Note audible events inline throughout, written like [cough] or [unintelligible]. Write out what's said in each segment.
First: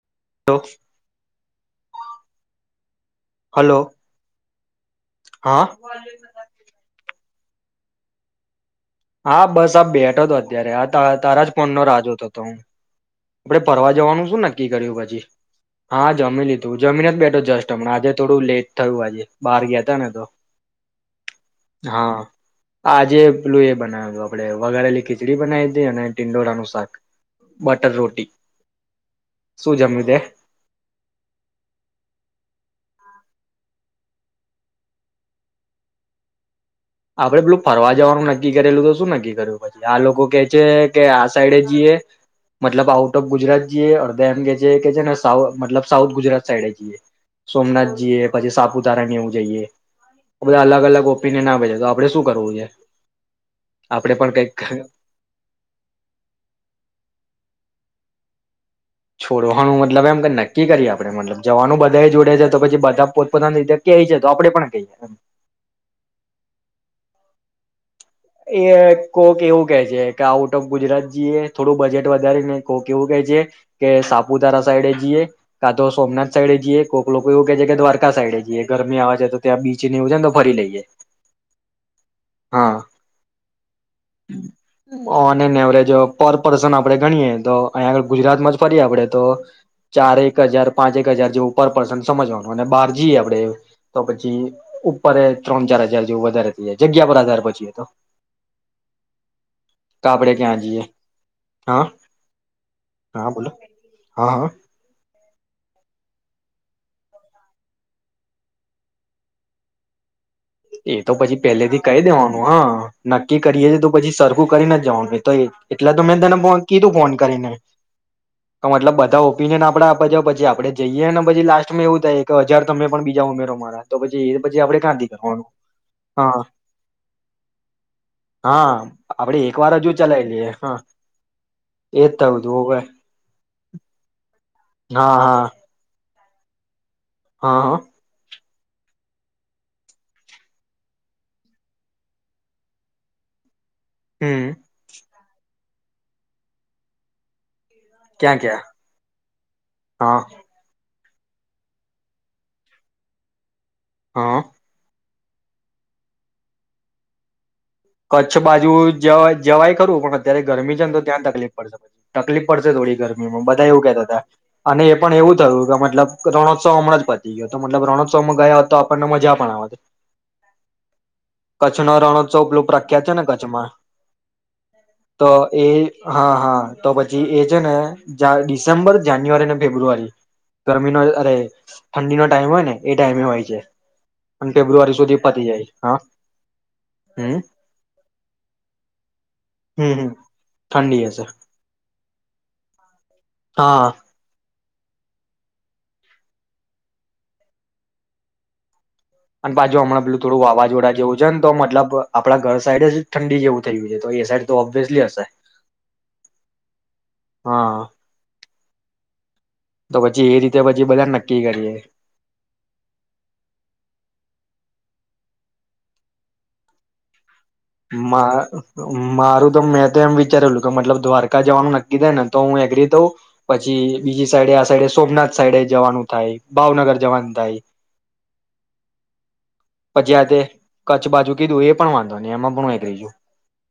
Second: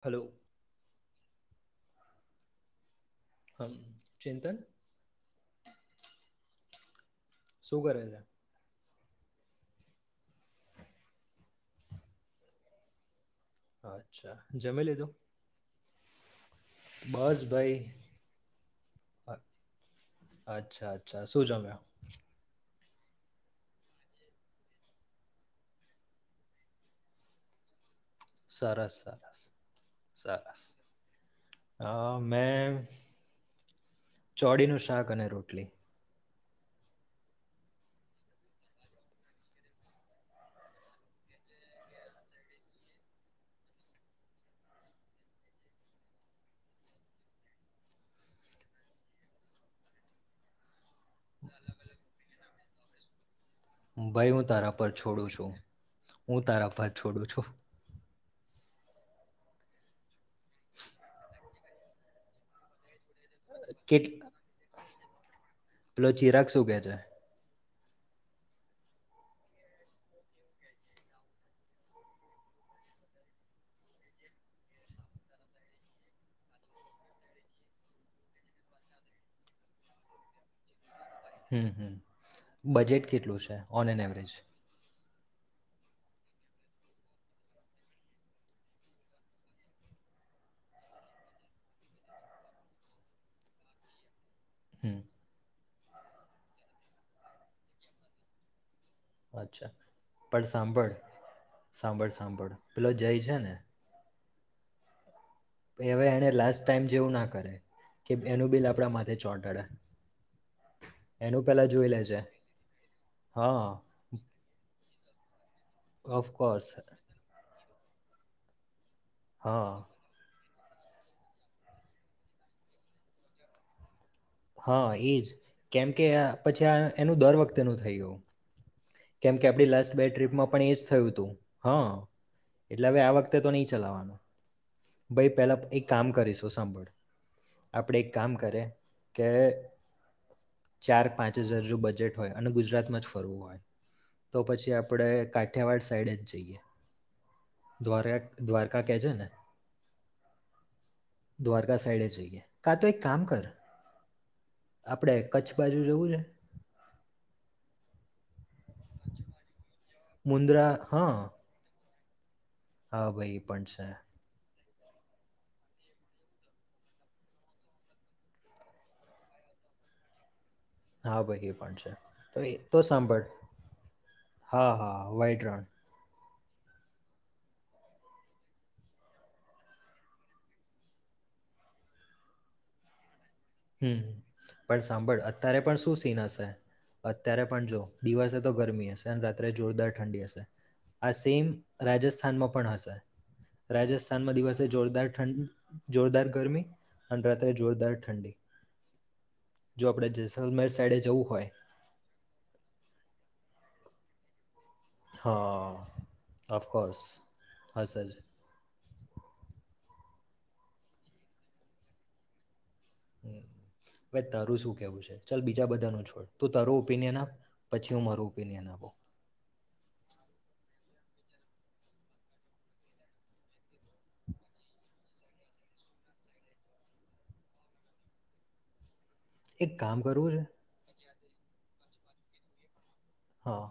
Hello. હ hello ચિંતન. [inaudible] હા. શું કરે છે. હા બસ આ બેઠો હતો અત્યારે આ તારા જ ફોનનો રાહ જોતો તો હું. આપડે ફરવા જવાનું અચ્છા શું નક્કી જમી કર્યું લીધું પછી. હા જોમી લીધ. [unintelligible] તું જમીને જ બસ બેઠો જસ્ટ ભાઈ હમણા આજે થોડું લેટ થયું આજે અ- બહાર ગયા ત ને તો અચ્છા અચ્છા શું જમ્યો હા. આજે પેલું એ બનાવું આપડે વગાડેલી ખીચડી બનાવી દી અને ટિંડોળનું શાક બ અજર. [unintelligible] સરસ સરસ સરસ હ મે. ચોડીનું શાક અને રોટલી. આપડે પેલું ફરવા જવાનું નક્કી કરેલું તો શું નક્કી કર્યું પછી આ લોકો કે છે કે આ સાઈડે જઈએ મતલબ આઉટ ઓફ ગુજરાત જઈએ અડધા એમ કે છે કે છે ને સા મતલબ સાઉથ ગુજરાત સાઈડે જઈએ સોમનાથ જઈએ પછી સાપુતારાની એવું જઈએ બધા અલગ અલગ ઓપિનિયન આવે છે. તો આપડે શું કરવું છે. આપડે ભાઈ પણ હું કઈક તારા પર છોડું છું હું તારા પર છોડું છું. છોડો હણું મતલબ એમ કે નક્કી કરીએ આપડે મતલબ જવાનું બધા જોડે છે તો પછી બધા. પોતપતાની કેટ કય છે તો આપડે પણ કહીએ એ. પેલો ચિરાગ શું કહે છે એ કોક એવું કેહે છે કે આઉટ ઓફ ગુજરાત જઈએ થોડું બજેટ વધારે ને કોઈક એવું કેહે છે કે સાપુતારા સાઈડે જઈએ કા તો સોમનાથ સાઈડે જઈએ કોક લોકો એવું કે છે કે દ્વારકા સાઈડે જઈએ ગરમી આવે છે તો ત્યાં બીચને એવું છે ને તો ફરી લઈએ. હમ હમ હા બજેટ. કેટલું છે on an average on an average પર. પર્સન આપણે ગણીએ તો અહીંયા આગ ગુજરાતમાં જ ફરીએ આપડે તો ચાર એક હજાર પાંચ એક હજાર જેવું પર પર્સન સમજવાનું અને બહાર જઈએ આપડે. હમ ઉપરે ત્રણ ચાર. હ જેવું વધારે થઈ જાય જગ્યા પર હાર પછી તો. અચ્છા આપડે પણ ક્યાં જઈએ સાંભળ હા સાંભળ સાંભળ પેલો જય હા છે બોલો ને. હા હા. હવે એને લાસ્ટ ટાઈમ જેવું ના કરે કે એનું બિલ આપણા માથે ચોંટાડે. એ તો પછી એનું પહેલે પહેલાં થી જોઈ કઈ લે છે દેવાનું હા નક્કી કરીએી હા તો પછી સરખું કરીને જ જવાનું. [unintelligible] એટલે તો મેં તને ઓફકોર્સ કીધું ફોન કરીને. તો મતલબ બધ તો હા ઓપિનિયન આપડ આપવા જાવ પછી આપડે જઈએને પછી લાસ્ટમાં એવું થાય કે હજાર તમે પણ બીજા ઉમેરો મારા તો ભજી ભજી આપણે કેમકે પછી આ એનું દર વખતે નું થયું હા આપડે કેમકે એક આપડી વાર હજુ લાસ્ટ બે ચલાવી લઈએ ટ્રીપમાં પણ હા એજ થયું હતું. એજ થયું તું હોવે એટલે હવે આ વખતે તો નહી ચલાવાનું હા ભાઈ હા પેલા એક કામ કરીશું. [inaudible] હા હા આપણેે એક કામ કરે કે ચાર પાંચ હજાર જો બજેટ હોય અને ગુજરાતમાં જ ફરવું હોય તો હમ પછી આપડે ક કઠિયાવાડ સાઈડજ જઈએ. [unintelligible] ક્યાં ક્યાં દ્વારકા કે છે ને. હા દ્વારકા સાઈડે જઈએ. કા તો એક કામ કર હા. આપણે કચ્છ બાજુ જવું છે? કચ્છ બાજુ જવા જવાય કરું પણ અત્યારે મુન્દ્રા ગરમી છે ને તો હા ત્યાં તકલીફ પડશે. તકલીફ પડશે થોડી હા ભાઈ એ ગરમીમાં પણ બધા એવું છે કેતા હતા. અને એ પણ એવું થયું કે મતલબ રણોત્સવ હમણાં જ પતી ગયો, તો મતલબ રણોત્સવમાં ગયા તો આપણને મજા પણ આવત. હા ભાઈ એ પણ છે [unintelligible] એ. પેલું તો પ્રખ્યાત છે ને સાંભળ કચ્છમાં હા હા તો વાઈટ રણ એ હ હા તો પછી એ છે ને જા ડિસેમ્બર, જાન્યુઆરી અને ફેબ્રુઆરી ગરમીનો અરે ઠંડીનો ટાઈમ હોય ને એ ટાઈમે હોય. છે હમ્મ અને પણ ફેબ્રુઆરી સુધી સાંભળ પતી અત્યારે જાય પણ હા શું સીન હશે હમ અત્યારે પણ દિવસે તો ગરમી હશે રાત્રે જોરદાર હમ હમ ઠંડી હશે ઠંડી આ હશે સેમ રાજસ્ થાન મ પણ હશે. હા રાજસ્થાનમાં દિવસ જોરદાર ઠં જોરદાર ગરમી અને રાત્રે જોરદાર ઠંડી. અને પાછુ જો હમણાં આપણે પેલું થોડું જેસલમેર વાવાઝોડા સાઈડે જેવું જવું છ ન હોય તો મતલબ આપડા ઘર સાઈડ જ ઠંડી જેવું થયું છે તો એ [unintelligible] હશે હા અફકોર્સ હા સર. તો પછી એ રીતે પછી બધા નક્કી કરીએ. ભાઈ તારું શું કેવું છે ચાલ બીજા બધા ને છોડ તુ તારું ઓપિનિયન આપ. પછી હું મારું માંર ઓપિનિયન તો આપું. મારું તો મેં તો એમ વિચારેલું કે મતલબ દ્વારકા જવાનું નક્કી થાય ને તો હું એગ્રી થઉ, પછી બીજી સાઈડે આ સાઈડે સોમનાથ સાઈડે જવાનું થાય ભાવનગર જવાનું થાય એક કામ પછી આ કરવું જે છે કરછ બાજુ કીધું એ પણ વાંધો ને એમાં પણ હું એગ્રી છું. હા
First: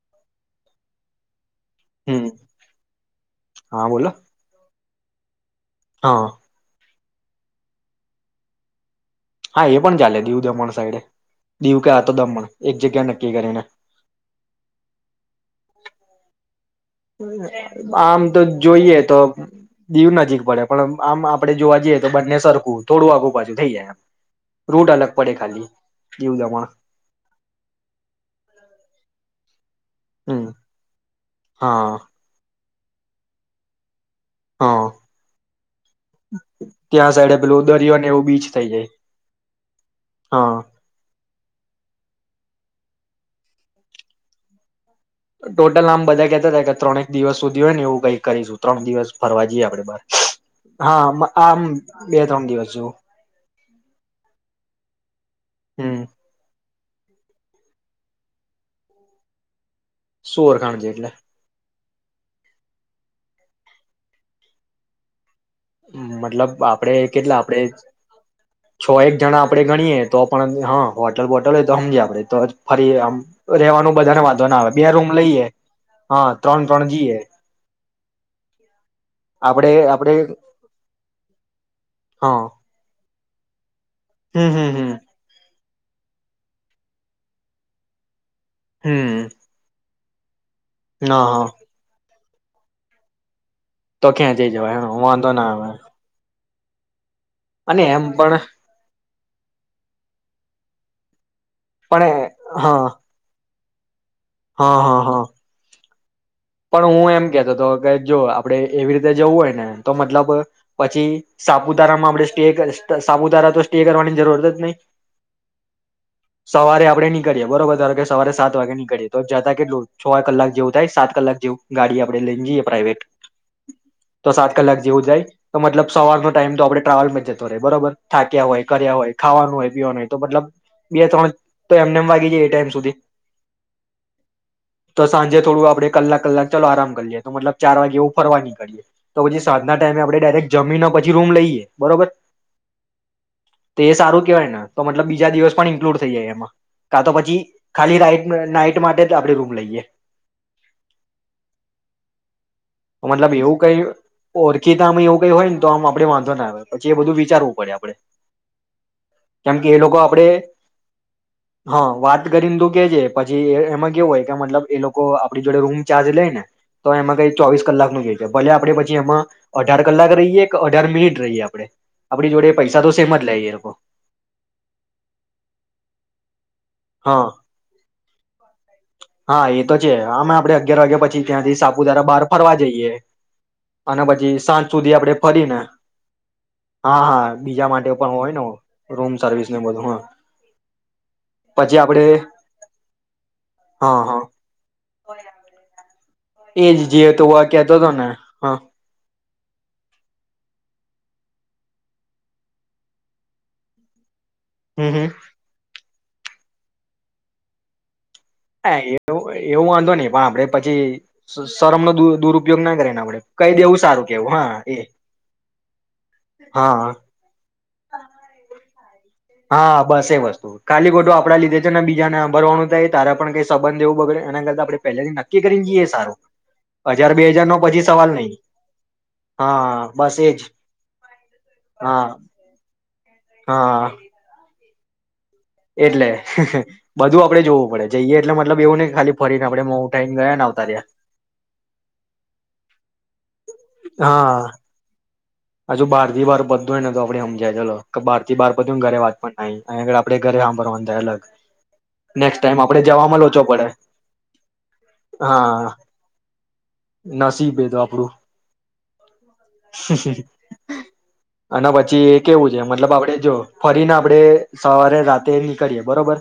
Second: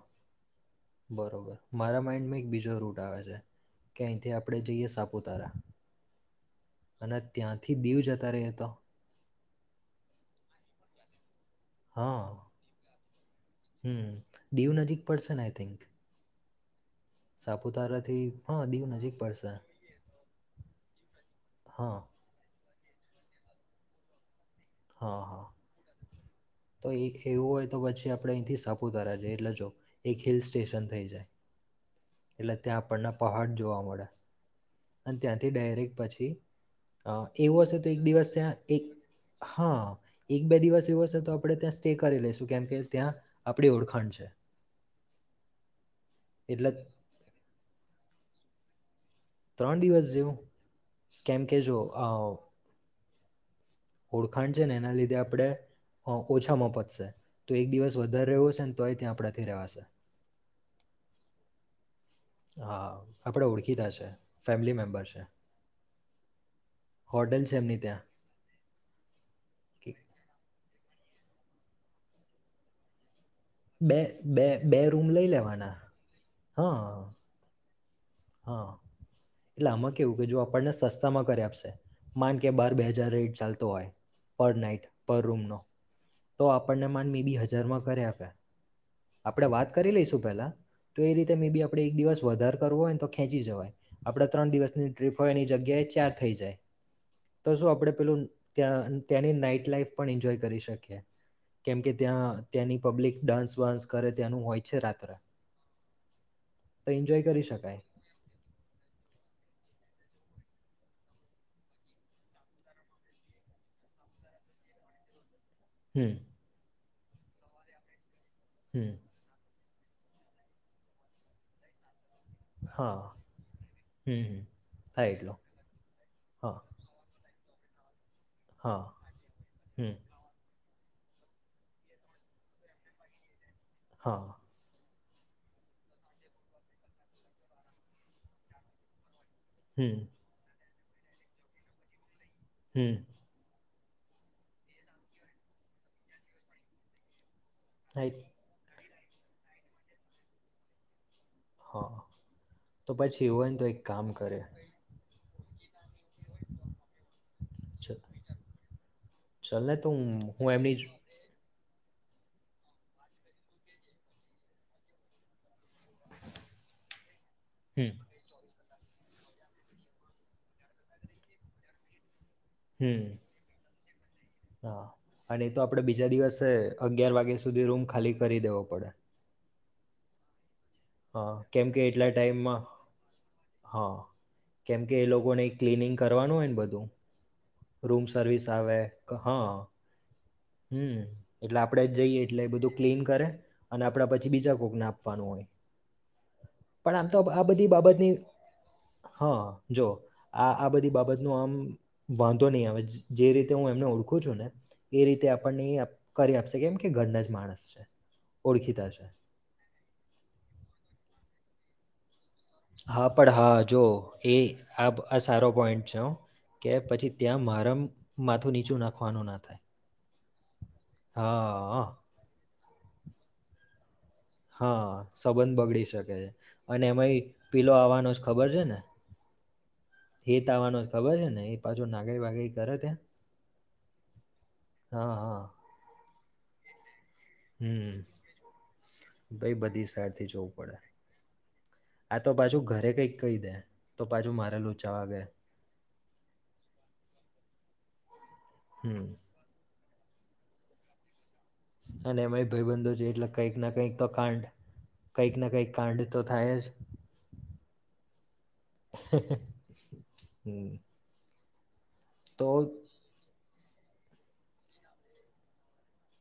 બરોબર મારા હમ માઈન્ડમાં એક બીજો રૂટ આવે છે કે અહીંથી આપણે જઈએ સાપ ઉતારા. હ અ. અને ત્યાંથી દીવ જતા રઈ તો. હા એ પણ ચાલે દીવું દમણ સાઈડે. દીવ કે આ તો હા દમણ એક જગ્યા નક્કી કરીને હમ્મ દીવ નજીક પડશે ને આઈ થિંક. આમ સાપુતારાથી તો હા દીવ જોઈએ નજીક તો પડશે. દીવ નજીક પડે પણ આમ આપડે જોવા હા, જઈએ તો બંને સરખું. થોડું આગું પાછુ થઈ જાય એમ. હ હ દમણ તો એક એવું હોય તો પછી આપડે અહીંથી સાપુતારા જઈએ એટલે જો એક હિલ સ્ટેશન થઈ જાય. હ. એટલે ત્યાં આપણને પહાડ જોવા મળે. હા અને ત્યાંથી ડાયરેક્ટ પછી ત્યાં સાઈડે એવું પેલું હશે તો દરિયો એક ને એવું દિવસ બીચ ત્યાં થઈ એક જાય હ એક બે હા દિવસ એવો હશે તો આપણે ત્યાં સ્ટે કરી લઈશું કેમ કે ત્યાં આપડી ઓળખાણ છે. અ ટોટ ામ બધા કેતા હતા એટલે કે ત્રક દિવસ સુધી હો ને એવું કંઈક કરીશું ત્રણ દિવસ ફરવા જઈએ આપડે ત્રણ બાર દિવસ જેવું હા કેમ કે આમ જો બે ત્રણ દિવસ જો ઓળખાડ છે ને એના લીધે આપણે હમ ઓછામાં પ તો એક દિવસ વધારે રહેવો હશે ને તોય ત્યાં આપડા થી રવાશે સોરખાણ જે એટલે હા આપડે ઓળખી તા છે ફેમિલી મેમ્બર છે મતલબ આપડે કેટલા હોટેલ છે આપડે એમની ત્યાં છ એક જણા આપડણે ગણીએે તો પણ હા વોટર બોટલ હોય તો સમજાય આપડે તો ફરી આમ રેવાનું બધાને વાંધો ના આવે બે રૂમ લઈએ હા ત્રણ ત્રણ જી હા હ હા એટલે આપડે આમાં આપડે કેવું કે જો આપણને સસ્તામાં કર આપશે માન હા કે બાર બે હજાર રેટ ચાલતો હોય હમ પર હમ નાઈટ હમ પર રૂમ નો તો આપણને માન મી બી હજારમાં કરે આપે. હમ આપડે વાત કરી લઈશું. પહેલા. તો એ હા રીતે મે હા બી આપડે એક દિવસ. વધાર કરવો હોય તો. ખેજી જવાય. તો આપડા ક્યાં જઈ ત્રણ જવાય દિવસની ટ્રીપ વાંધો હોય એની ના આવે જગ્યાએ ચાર થઈ જાય. તો શું અને આપડે એમ પેલું પણ ત્યાં. તેની નાઈટ લાાઈફ પણ એન્જોય કરી શકીએ. કેમ કે પણ ત્યાં ત્યાંની હા પબ્લિક ડાન્સ. સ. કરે તેનું હોય હા છે હા રાત્રે. હા તો પણ હું એન્જોય એમ કરી કેતો હતો શકાય. કે. જો આપડે એવી રીતે જવું હોય ને તો મતલબ પછી સાપુતારામાં આપણે સ્ટે સાપુતારા તો સ્ટે કરવાની જરૂરત જ નહી. હમ સવારે આપ. આપ ન કરીએ બરોબર ત. સવારે સાત વાગે હમ નીકળે તો જતા કે. [inaudible] કલાક જેવું થાય સાત કલાક. [unintelligible] ગાડી. આપ લઈને જઈએ પ્રાઈવેટ હા. હમ તો હમ. સાત કલાક જેવું થાય જાય એટલો તો મતલબ સવારનો ટાઈમ હા તો આપડણે ટ્રાવેલમાં જ. [unintelligible] બરોબર. થાક્યા હોય હા કર્યા હોય ખાવાનું હોય હમ પીવાનું હોય તો મતલબ. બે ત્રણ તો એમને એમ વાગી જાય એ ટાઈમ સુધી. હા. તો સાંજે થોડું આપડે કલાક. કલાક ચાલો આરામ કરી લએ તો મતલબ ચાર વાગે એવું ફરવા નીકળએ. તો પછી સાતના હમ ટાઈમે આપણે ડાયરેક્ટ જમી પછી રૂમ લઈએ બરોબર. હમ. તો એ સારું કેહેવાય ને તો મતલબ બીજા દિવસ પણ ઈન્કલુડ થઈ જાય એમાં કા તો પછી. ખાલી હા નાઈટ [unintelligible] નાઈટ માટે. આપડે રૂમ લઈએ. હા. તો પછી મતલબ હોય એવું ને તો એક કઈ કામ કરે ઓળખીતામે એવું. હોય ને તો આ આપ વાંધો ના આવે પછી એ બધું વિચારવું પડે આપડે કેમ ચાલ કે ને એ તો લોકો હું આપડે. હું એમની જ હા વાત કરીને તું કે છે પછી એમાં કેવું હોય કે મતલબ એ લોકો આપણી જોડે રૂમ ચાર્જ લે ને તો એમાં કઈ ચોવીસ હમ કલાકનુ [unintelligible] જેાય છે, ભલે આપડી એમાં અઢાર કલાક રહીએ કે અઢાર મિનિટ રહીએ આપણે [unintelligible] જોડે પૈસા તો હમ. સેમ જ લઈએે લોકો હા અને એ તો આપડે બીજા દિવસ અગિયાર હા વાગ્યા સુધી રૂમ ખાલી કરી દેવો. [unintelligible] હા એ તો છે, આમે આપડે અગિયાર વાગ્યા પછી હા ત્યાંથી કેમ કે સાપુતારા એટલા બહાર ફરવા ટાઈમમાં જઈએ. હા અને પછી સાંજ કેમ સુધી કે એ આપડે લોકોને એક ફરીને ક્લિનિંગ કરવાનું હોય ને બધું હા હા બીજા માટે રૂમ પણ હોય ને સર્વિસ આવે રૂમ સર્વિસ હા ને બધું હા હમ એટલે પછી આપણેે જ આપડે જઈએ એટલે બધું ક્લીન કરે. અને હા આપણા પછી બીજા કોકને આપવાનું હોય. એ જ પણ આમ જે તો આ બધી કેતો હતો ને બાબતની હા હા જો આ આ બધી બાબત નું આમ વાંધો નહીં આવે જે રીતે હું એમને ઓળ ને હમ હમ એ રીતે આપણ કરી આપશે કેમ કે ઘરના જ માણસ છે. હા ઓળખીતા છે એવું-એવું વાંધો નહી, પણ આપડે પછી સ સરમને દૂર-દૂરઉ હા પણ હા જો એ આ-આ સારો પોઈન્ટ છે હો, કે હા પછી ત્યાં મારમ માથું નીચું ના નાખવાનું થાય હા બસ એવ જ. ખાલી ખોટું છે ને આપડા લીધે છે હા બીજાને હાંભળવાનું થાય તારા પણ કઈ સંબંધ એવું બગડે એના કરતા આપડે હા પહેલેથી નક્કી સંબંધ કરીને બગડી જઈએ શકે સારું છે, અને હજાર એમાંય બે હજાર નો પીલો પછી આવવાનો સવાલ જ નહી ખબર છે ને, હા બસ એજ હિત આવવાનો જ ખબર છે ને? એ પાછો હા નાગાઈ વાગાઈ કરે તે હા હા, હા. એટલે બધું આપડે જોવું પડે જઈએ હમ એટલે મતલબ એવું નહી કે ખાલી ફરીને ભાઈ આપડે મો બધી ઉઠાઈને સાઈડથી [unintelligible] જોવું આવતા પડે રહ્યા. આ તો પાછું ઘરે કંઈક કહી દે તો પાછું હા મારે લોચા [inaudible] હજુ બાર થી બાર બધું એ ને તો આપડે હમજાય ચલો કે બાર થી બાર બધું ને ઘરે વાત હમ પણ નહિં. અને [unintelligible] આપડે ઘરે હાંભરવાનું થાય એ અલગ. અને એમાં નેક્સ્ટ એય ટાઈમ આપડે ભાઈબંધો છે જવામાં એટલે લોચો કંઈક પડે ના કંઈક તો કાંડ કંઈક ના કંઈક હા કાંડ તો થાય જ. નસીબ એ તો આપડું હમ્મ. આના પછ છી એ કેવું છે મતલબ આપડે જો ફરીને આપડે સવારે રાતે નીકળીએ બરોબર?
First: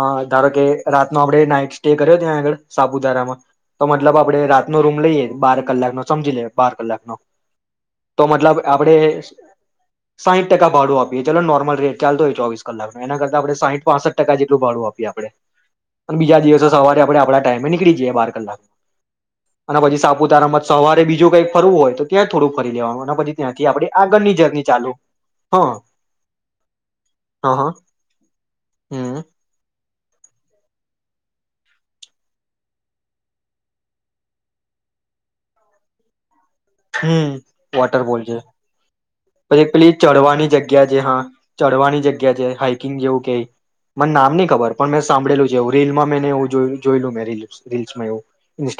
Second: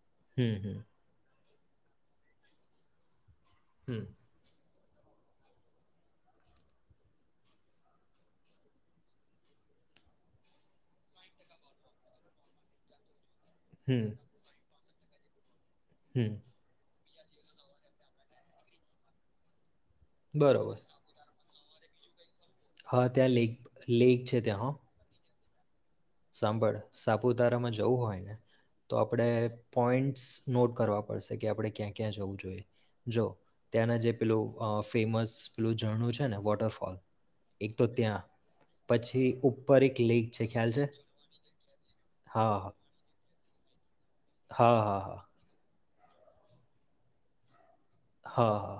અ ધારો હમ કે હમ રાત નુ આપડ નાઈટ સ્ટે કર્યો ત્યાં આગળ સાપુતારામાં? તો હમ મતલબ આપડે રા નો રૂમ લઈએ બાર કલાક નો સમજી લે બાર કલાક નો તો મતલબ આપડે સાહીઠ ટકા ભાડું આપીએ ચલોન નોર્મલ રેટ ચાલતો હોય ચોવીસ કલાક નો એના કરતા તા આપણે સાહીઠ હમ પાસઠ ટકા જેટલું ભડું આ પી આપડે. અને હમ બીજા દિવસે સવારે આપડ થોડા ટાઈમે નીકળી જઈએ બાર કલાકમાં. અને પછી સાપુતારામાં બરોબર સવારે બીજું કઈક ફરવું હોય તો ત્યાં થોડું કરી લેવાનું હા ત્યાં ને પછી લેક ત્યાંથી આપડે લેક આગળની છે ત્યાં જર્ની હો ચાલુ. હા. સાંભળ સાપુતારામાં જવું હોય, તો હમ આપડે પોઈન્ટ્સ નોટ કરવા પડશે કે આપણે ક્યાં-ક્યાં જવું જોઈએ, જો ત્યાંના જે પેલું અહ ફેમસ પેલું ઝરણું છે ને વોટ ર ફોલ, હમ એક તો વોટરફોલ ત્યાં, છે પછી ઉપર પેલી એક લેક છે ચઢવાની ખ્યાલ છે? જગ્યા હા ચડવાની જગ્યા છે, હા હા હાઈકિંગ જેવું કેય મન નામ ની ખબર પણ હા મેં હા સાંભળેલું છે એવું રીલમાં મે એને એવું જોયેલું, જોયેલું મેં રિલ્સ. હા, હા.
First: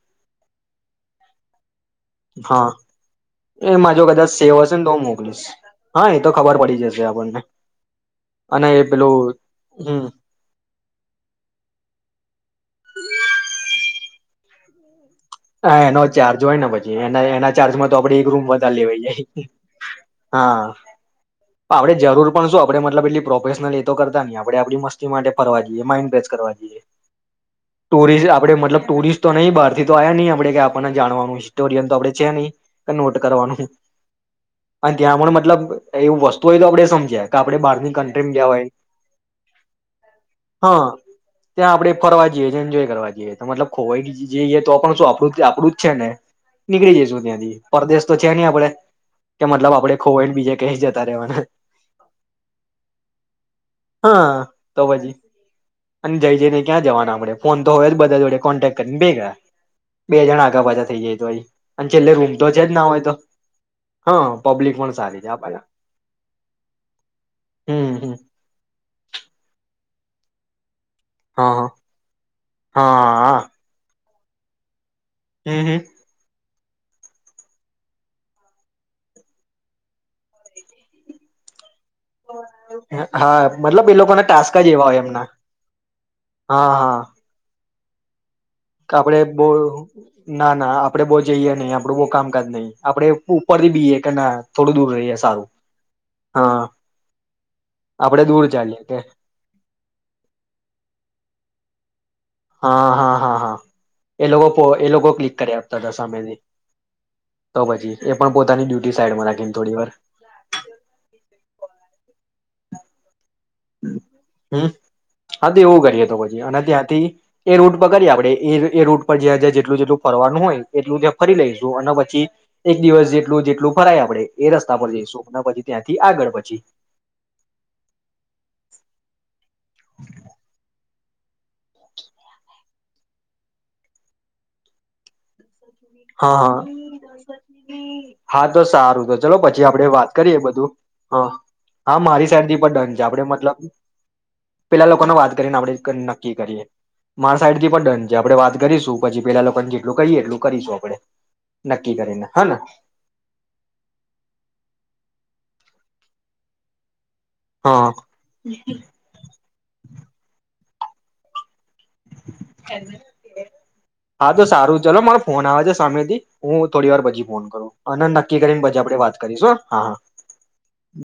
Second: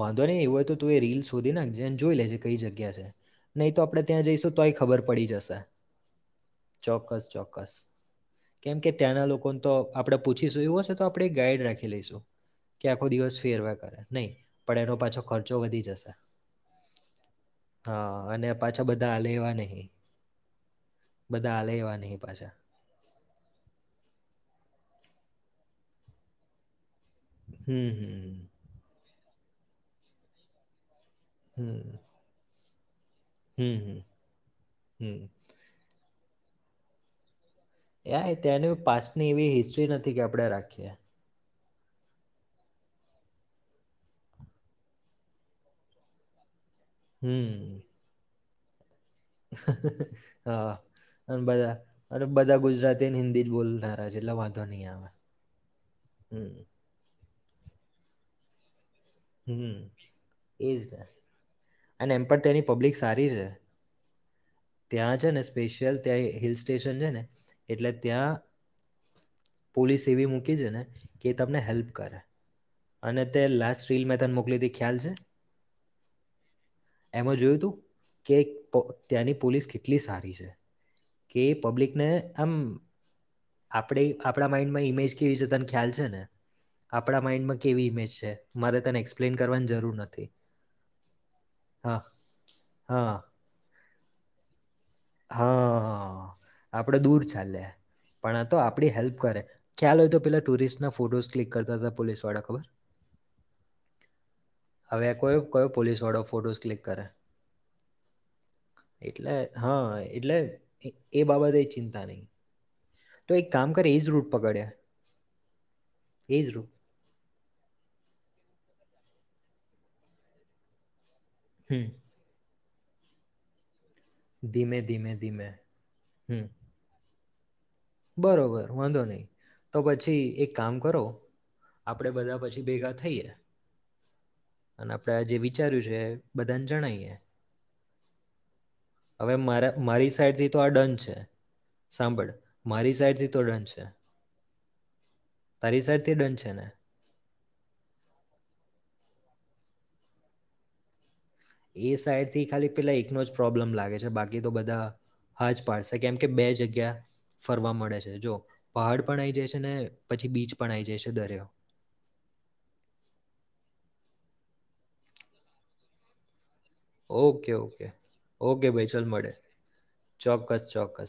વાંધો નહી એવું હોય તો તું એ રીલ શોધી નાખજેન જોઈ લેજે કઈ હા જગ્યા છે, નહી તો એમાં આપડે જો ત્યાં કદાચ જઈશું સેવ તો હશે ને ખબર હું પડી મોકલીશ જશે. હા એ તો ખબર પડી જશે આપણને ચોક્કસ-ચોક્કસ, અને કેમ એ કે પેલું ત્યાંના લોકોન તો હમ આપણેે પૂછીશું એવું હશે તો આપણે એક ગાઈડ રાખી લઈશું કે આખો દિવસ ફેરવા કરે, નહીં પણ એનો પાછો ખર્ચો હા વધી એનો જશે ચાર્જ હોય ને પછી, એના-એના ચાર્જમાં તો આપડે હા એક રૂમ અને વધાર પાછા લેવાય બધા હાલે જાય. એવા નહીં હા, બધા હાલે આપણેે એવા નહીં જરૂર પણ પાછા શું આપડે મતલબ એટલી પ્રોફેશનલ એતો કરતા નહીં. આપડે આપણી મસ તી માટે ફરવા જઈએ, માઇન્ડ ફ્રેશ કરવા જઈએ. હમ ટુરિસ્ટ હમ આપડે મતલબ ટુરિસ્ટ તો નહી બહારથી તો આયા નહી આપણે કે આપણને જાણવાનું હિસ્ટોરિયન તો હમ આપડે છે નહીં. તો નોટ કરવાનું હમ હમ અને હમ ત્યાં પણ મતલબ એવું વસ્ તોય તો આપડે સમજે એ ત્યાંની પાસ્ટની એવી હિસ્ટ્રી નથી કે આપડે હા રાખીએ. ત્યાં આપડે ફરવા જઈ છીએ એન્જોય કરવા જઈએ તો મતલ ખોવા જઈએ એ તો પણ તો આપડું તે આપડું જ છે ને. નીકળી જઈશું ત્યાંથી હમ પરદેશ તો છે નહી આપડે. કે મતલબ આપડે ખોવાઈને બીજે હા ક્યાંય જતા રહેવાના અને બધા અરે બધા ગુજરાતીને હિન્દી જ બોલતા રહે છે એટલે હા વાંધો તો નહી આવે પછી અને જઈ હમ્મ. જઈને ક્યાં જવાના આપડે ફોન તો હોયજ બધા જોડે કોન્ટે કનડે ગા એજ ને છેલ્લે અને એમ રૂમ પણ તો છે તેની જ ના પબ્લિક હોય તો સારી છે. હા પબ્લિક પણ ત્યાં સારી છે ને આપડે સ્પેશિયલ ત્યાં હિલ સ્ટેશન છે ને એટલે હમ હમ ત્યાં પોલીસ એવી મૂકી છે ને કે તમને હા હેલ્પ કરે અને હા તે લેશ બિ મે તન મોકલીથી ખ્યાલ છે? હમ્મ, હમ્મ. એમાં જોયું તું કે પ ત્યાંની પોલીસ કેટલી સારી છે. કે પબ્લિક ને આમ હા મતલબ એ આપડે લોકોના આપડા ટાસ્ક જ માઈન્ડ માં એવા હોય ઈમેજ એમના કેવી તન ખ્યાલ છે ને. આપડા માઈન્ડ માં કેવી ઇમેજ છે? મારે તને આપણેે એક્સપ્લેન બવ કરવાની જરૂર નથી ના ના આપડે બહુ જઈએ નહી આપડું બવ હા કામકાજ નહી આપડે હા ઉપરથી બીયએ કે ના થોડું દૂર રહીએ સારું હા હા આપડે દૂર ચાલે. આપડે પણ દૂર આ તો ચાલીએ આપડી કે હેલ્પ કરે ખ્યાલ હોય તો પેલા ટુરિસ્ટના ફોટોઝ ક્લિક કર દાદ પોલીસ હા હા હા હા, એ લોકો એ હવે લોકો ક્લિક કયો કરી કયો આપતા પોલીસવાળો સામેથી. ફોટોઝ ક્લિક કરે તો પછી એ પણ પોતાની ડ્યુટી સાઈડમાં એટલે રાખીને થોડી વાર હા એટલે એ બાબતે ચિં તાલી. હમ્મ હા તો એવું કરીએ તો પછી એ જ અને રૂટ ત્યાંથી એ રૂટ પર કરીએ આપડે એ એ રૂટ પર જ્યાં જ્યાં જેટલું જેટલુ ફવાનું હોય એટલું ત્યાં ફરી લઈશુ હમ અને પછી એક દિવસ જેટલું જેટલું ફરાય આપડે એ ધીમે રસ્તા પર ધીમે જઈસુ. ધીમે પછી ત્યાંથી આગળ હમ પછી. બરોબર વાંધો નઈ. તો પછી એક કામ કરો આપડે બધા પછી ભેગા થઈએ અને આપડે આ જેવી વિચાર્યું છે હા હા બધાને જણાયએ. [unintelligible] તો સારું. તો ચલો પછી આપડે મારી વાત કરીએ સાઈડથી તો આ બધું. ડન છે હા, હા મારી સાંભળ સાઈડ થી પણ ડન મારી છે આપડે સાઈડથી તો મતલબ ડન છે પેલા લોકોને વાત કરીને આપણે તારી ક સાઈડથી નક્કી ડન છે કરીએ. ને મા સાઈડ થી પણ ડન છે, આપડે વાત કરીશું પછી પેલા લોકોને જેટલું કહીએ એટલું કરીશું. પડે એ સાઈડથી ખાલી પેલા એકનો જ પ્રોબ્લેમ લાગે છે, બાકી તો બધા હા જ પાડશ કેમ કે બે જગ્યા ફરવા હા મળે છે. જો પહાડ પણ આઈ જશે ને, પછી બીચ પણ આઈ જાય છે દરિયો. હા તો સારું. ચલો મારો ફોન આવે છે સામે થી હું થોડી વાર પછી ફોન ઓકે કરું, ઓકે અને નક્કી કરીને ઓકે પછી ભાઈ આપડે ચાલ વાત મળે કરીશું હ. હા, હા. ચોક્કસ ચોક્કસ